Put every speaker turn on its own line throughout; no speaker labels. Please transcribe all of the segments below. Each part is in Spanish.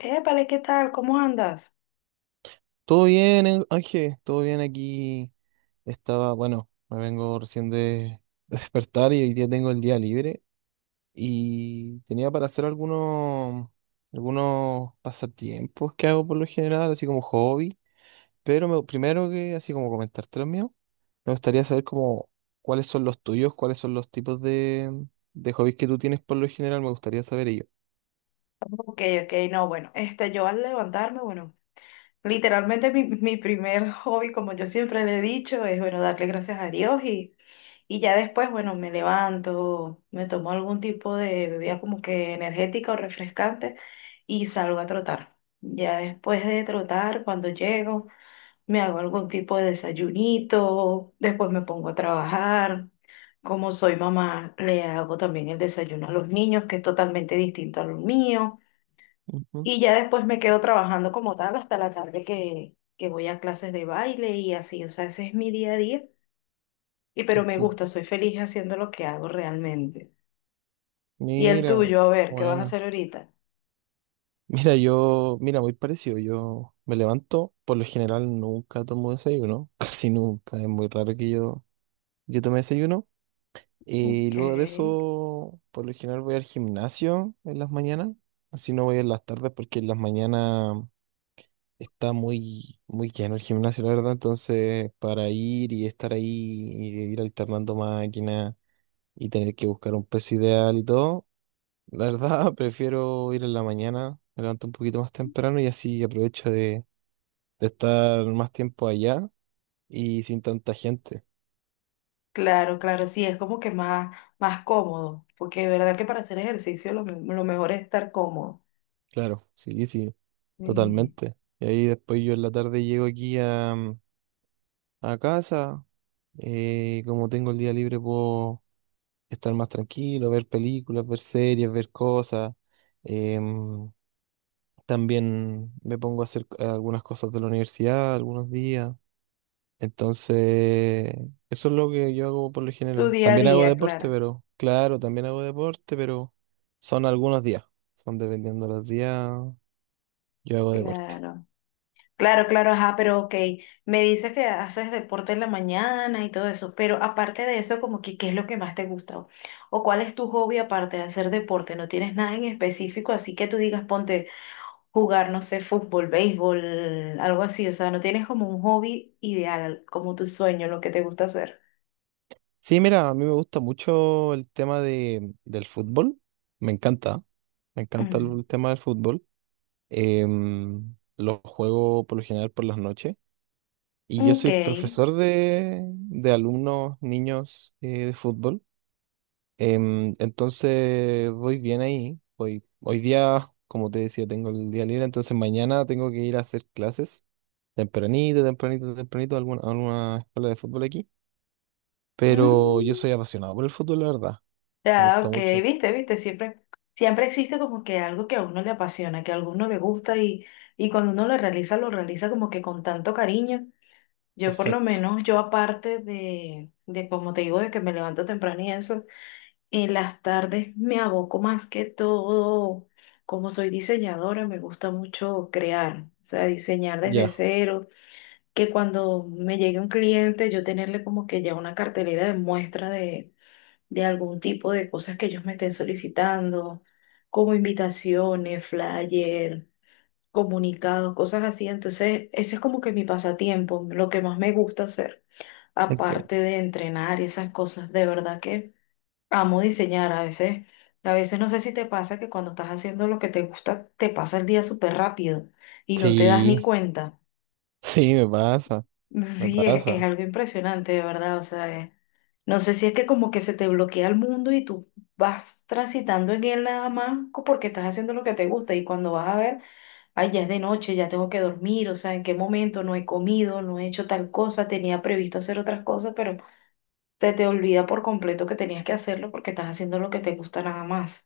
Épale, ¿qué tal? ¿Cómo andas?
Todo bien, Ángel, todo bien aquí. Estaba, bueno, me vengo recién de, de despertar y hoy día tengo el día libre y tenía para hacer algunos pasatiempos que hago por lo general, así como hobby, pero primero que así como comentarte los míos, me gustaría saber como cuáles son los tuyos, cuáles son los tipos de hobbies que tú tienes por lo general, me gustaría saber ello.
Ok, ok, no, bueno, yo al levantarme, bueno, literalmente mi primer hobby, como yo siempre le he dicho, es, bueno, darle gracias a Dios y ya después, bueno, me levanto, me tomo algún tipo de bebida como que energética o refrescante y salgo a trotar. Ya después de trotar, cuando llego, me hago algún tipo de desayunito, después me pongo a trabajar. Como soy mamá, le hago también el desayuno a los niños, que es totalmente distinto a lo mío.
Ujú,
Y ya después me quedo trabajando como tal hasta la tarde que voy a clases de baile y así. O sea, ese es mi día a día. Y pero me
entiendo.
gusta, soy feliz haciendo lo que hago realmente. Y el
Mira,
tuyo, a ver, ¿qué vas a
bueno.
hacer ahorita?
Mira, yo, mira, muy parecido. Yo me levanto, por lo general nunca tomo desayuno, casi nunca. Es muy raro que yo tome desayuno. Y
Ok,
luego de eso, por lo general voy al gimnasio en las mañanas. Así no voy en las tardes porque en las mañanas está muy, muy lleno el gimnasio, la verdad. Entonces, para ir y estar ahí y ir alternando máquinas y tener que buscar un peso ideal y todo. La verdad, prefiero ir en la mañana, me levanto un poquito más temprano y así aprovecho de estar más tiempo allá y sin tanta gente.
claro, claro, sí, es como que más, más cómodo, porque de verdad que para hacer ejercicio lo mejor es estar cómodo.
Claro, sí, sí,
Sí.
totalmente. Y ahí después yo en la tarde llego aquí a casa, y como tengo el día libre puedo estar más tranquilo, ver películas, ver series, ver cosas. Em, también me pongo a hacer algunas cosas de la universidad algunos días. Entonces, eso es lo que yo hago por lo
Tu
general.
día a
También hago
día,
deporte,
claro,
pero claro, también hago deporte, pero son algunos días. Son dependiendo de los días, yo hago deporte.
claro, claro, claro, ajá, pero ok, me dices que haces deporte en la mañana y todo eso, pero aparte de eso, como que, ¿qué es lo que más te gusta? ¿O cuál es tu hobby aparte de hacer deporte? ¿No tienes nada en específico? Así que tú digas, ponte jugar, no sé, fútbol, béisbol, algo así, o sea, no tienes como un hobby ideal, como tu sueño, lo que te gusta hacer.
Sí, mira, a mí me gusta mucho el tema de, del fútbol. Me encanta. Me encanta
Mm.
el tema del fútbol. Lo juego por lo general por las noches. Y yo
Ok.
soy profesor de alumnos, niños de fútbol. Entonces voy bien ahí. Voy, hoy día, como te decía, tengo el día libre, entonces mañana tengo que ir a hacer clases tempranito a alguna escuela de fútbol aquí. Pero yo
Mm.
soy apasionado por el fútbol, la verdad. Me
Ya,
gusta
ok,
mucho.
viste, viste, siempre, siempre existe como que algo que a uno le apasiona, que a alguno le gusta y cuando uno lo realiza como que con tanto cariño. Yo por lo
Exacto.
menos, yo aparte de como te digo, de que me levanto temprano y eso, en las tardes me aboco más que todo, como soy diseñadora, me gusta mucho crear, o sea, diseñar desde
Ya,
cero, que cuando me llegue un cliente, yo tenerle como que ya una cartelera de muestra de algún tipo de cosas que ellos me estén solicitando, como invitaciones, flyer, comunicados, cosas así. Entonces, ese es como que mi pasatiempo, lo que más me gusta hacer,
entiendo.
aparte de entrenar y esas cosas. De verdad que amo diseñar a veces. A veces no sé si te pasa que cuando estás haciendo lo que te gusta, te pasa el día súper rápido y no te das ni
Sí,
cuenta.
sí, me pasa, me
Sí, es
pasa.
algo impresionante, de verdad. O sea, no sé si es que como que se te bloquea el mundo y tú vas transitando en él nada más porque estás haciendo lo que te gusta y cuando vas a ver, ay, ya es de noche, ya tengo que dormir, o sea, en qué momento no he comido, no he hecho tal cosa, tenía previsto hacer otras cosas, pero se te olvida por completo que tenías que hacerlo porque estás haciendo lo que te gusta nada más.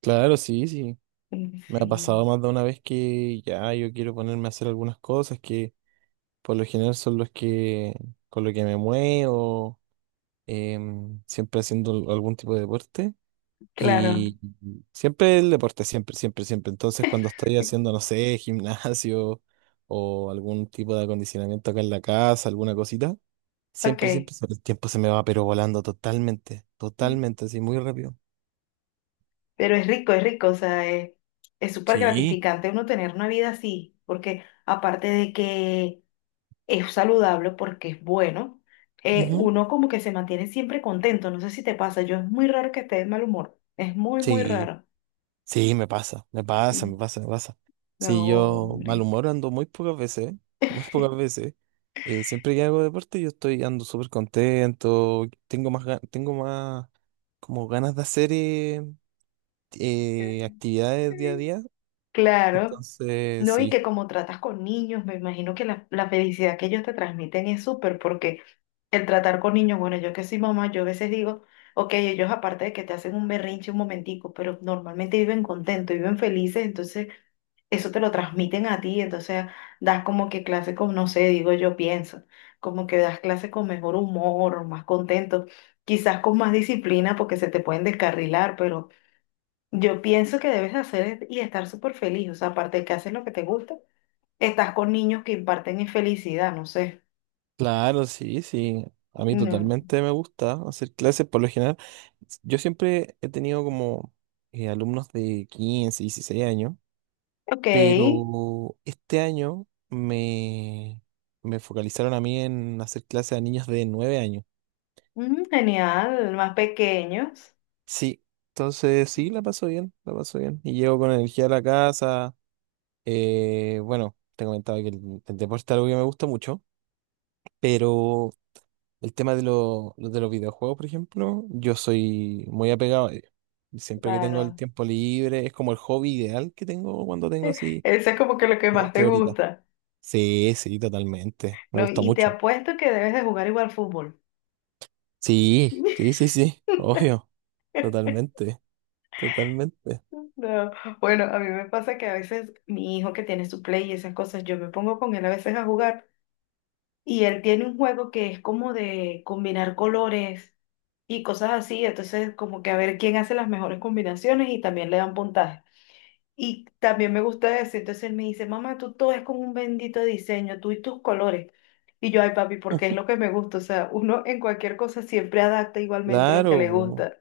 Claro, sí, sí.
Mm.
Me ha
Sí,
pasado más de una vez que ya yo quiero ponerme a hacer algunas cosas que por lo general son los que con lo que me muevo siempre haciendo algún tipo de deporte.
claro.
Y siempre el deporte, siempre, siempre, siempre. Entonces, cuando estoy haciendo, no sé, gimnasio o algún tipo de acondicionamiento acá en la casa, alguna cosita, siempre,
Ok.
siempre, siempre el tiempo se me va, pero volando totalmente, totalmente, así muy rápido.
Pero es rico, o sea, es súper
Sí.
gratificante uno tener una vida así, porque aparte de que es saludable, porque es bueno,
Ujú.
uno como que se mantiene siempre contento, no sé si te pasa, yo es muy raro que esté de mal humor, es muy, muy
Sí.
raro.
Sí, me pasa, me pasa, me
Mm.
pasa, me pasa. Sí,
No,
yo mal
hombre.
humor ando muy pocas veces, ¿eh? muy pocas veces. Siempre que hago deporte yo estoy ando súper contento, tengo más, tengo más como ganas de hacer actividades día a día.
Claro,
Entonces,
no, y que
sí,
como tratas con niños, me imagino que la felicidad que ellos te transmiten es súper, porque el tratar con niños, bueno, yo que soy mamá, yo a veces digo, ok, ellos aparte de que te hacen un berrinche un momentico, pero normalmente viven contentos, viven felices, entonces eso te lo transmiten a ti, entonces das como que clase con, no sé, digo yo pienso, como que das clase con mejor humor, más contento, quizás con más disciplina porque se te pueden descarrilar, pero yo pienso que debes de hacer y estar súper feliz, o sea, aparte de que haces lo que te gusta, estás con niños que imparten infelicidad no sé.
claro, sí, sí. A mí
Mm.
totalmente me gusta hacer clases, por lo general. Yo siempre he tenido como alumnos de 15, 16 años.
Ok.
Pero este año me focalizaron a mí en hacer clases a niños de 9 años.
Mm, genial, más pequeños,
Sí, entonces sí, la paso bien, la paso bien. Y llego con energía a la casa. Bueno, te comentaba que el deporte es algo que me gusta mucho, pero el tema de, de los videojuegos, por ejemplo, yo soy muy apegado a ellos. Siempre que tengo el
claro.
tiempo libre, es como el hobby ideal que tengo cuando tengo así
Eso es como que lo que más
dos,
te
tres horitas.
gusta,
Sí, sí, totalmente. Me
¿no?
gusta
Y te
mucho.
apuesto que debes de jugar igual fútbol.
Sí, sí, sí, sí, obvio, totalmente, totalmente.
No, bueno, a mí me pasa que a veces mi hijo que tiene su play y esas cosas, yo me pongo con él a veces a jugar y él tiene un juego que es como de combinar colores y cosas así, entonces como que a ver quién hace las mejores combinaciones y también le dan puntaje. Y también me gusta decir, entonces él me dice, mamá, tú todo es con un bendito diseño, tú y tus colores. Y yo, ay, papi, porque es
Ujú.
lo que me gusta. O sea, uno en cualquier cosa siempre adapta igualmente lo que
Claro,
le
po,
gusta.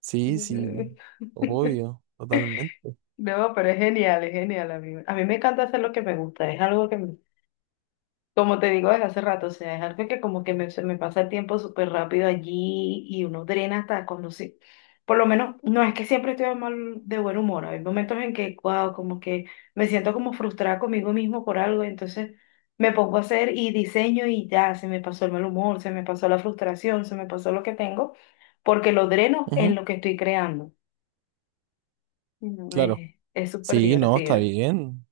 sí, sí, obvio, totalmente.
No, pero es genial, amigo. A mí me encanta hacer lo que me gusta, es algo que me Como te digo desde hace rato, o sea, es algo que como que se me pasa el tiempo súper rápido allí y uno drena hasta cuando sí. Por lo menos, no es que siempre estoy de mal, de buen humor. Hay momentos en que, wow, como que me siento como frustrada conmigo mismo por algo, entonces me pongo a hacer y diseño y ya, se me pasó el mal humor, se me pasó la frustración, se me pasó lo que tengo, porque lo dreno en
Ujú,
lo que estoy creando. Y no,
claro,
Es súper
sí, no, está
divertido.
bien.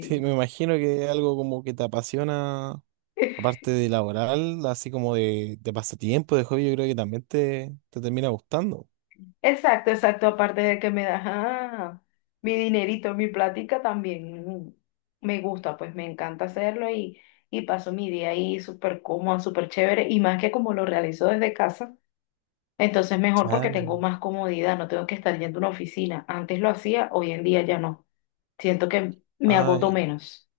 Sí, me imagino que es algo como que te apasiona, aparte de laboral, así como de pasatiempo, de hobby, yo creo que también te termina gustando.
Exacto, exacto. Aparte de que me das mi dinerito, mi plática, también me gusta, pues me encanta hacerlo y paso mi día ahí súper cómoda, súper chévere. Y más que como lo realizo desde casa, entonces mejor porque tengo
Claro.
más comodidad, no tengo que estar yendo a una oficina. Antes lo hacía, hoy en día ya no. Siento que me
Ah.
agoto menos.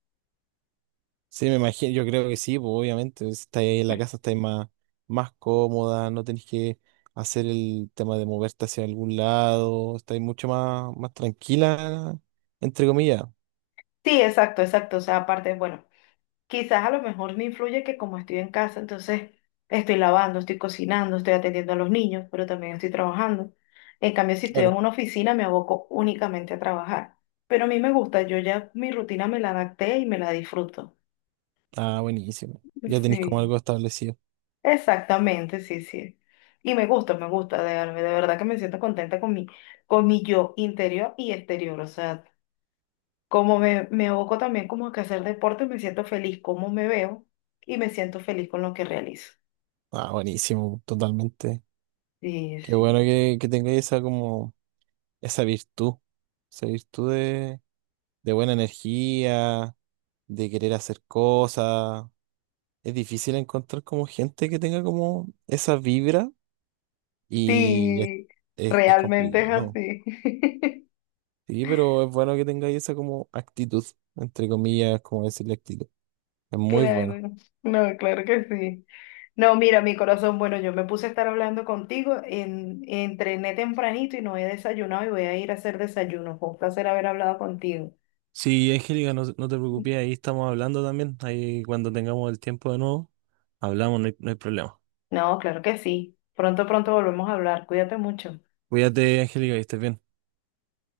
Sí, me imagino, yo creo que sí, pues obviamente, si estáis ahí en la casa, estáis más, más cómoda, no tenéis que hacer el tema de moverte hacia algún lado, estáis mucho más, más tranquila, entre comillas,
Sí, exacto, exacto. O sea, aparte, bueno. Quizás a lo mejor me influye que como estoy en casa, entonces estoy lavando, estoy cocinando, estoy atendiendo a los niños, pero también estoy trabajando. En cambio, si estoy en
claro.
una oficina, me aboco únicamente a trabajar. Pero a mí me gusta, yo ya mi rutina me la adapté y me la disfruto.
Ah, buenísimo. Ya tenéis como
Sí,
algo establecido.
exactamente, sí, sí. Y me gusta, de verdad que me siento contenta con mi yo interior y exterior. O sea, me aboco también como que a hacer deporte, me siento feliz como me veo y me siento feliz con lo que realizo.
Ah, buenísimo, totalmente.
Sí,
Qué bueno
sí.
que tengáis esa como, esa virtud, esa virtud de buena energía, de querer hacer cosas. Es difícil encontrar como gente que tenga como esa vibra. Y es,
Sí,
es
realmente es
complicado.
así.
Sí, pero es bueno que tengáis esa como actitud, entre comillas, como decirle actitud. Es muy bueno.
Claro. No, claro que sí. No, mira, mi corazón, bueno, yo me puse a estar hablando contigo, entrené tempranito y no he desayunado y voy a ir a hacer desayuno. Fue un placer haber hablado contigo.
Sí, Angélica, no, no te preocupes, ahí estamos hablando también. Ahí cuando tengamos el tiempo de nuevo, hablamos, no hay, no hay problema.
No, claro que sí. Pronto, pronto volvemos a hablar. Cuídate mucho.
Cuídate, Angélica, y estés bien.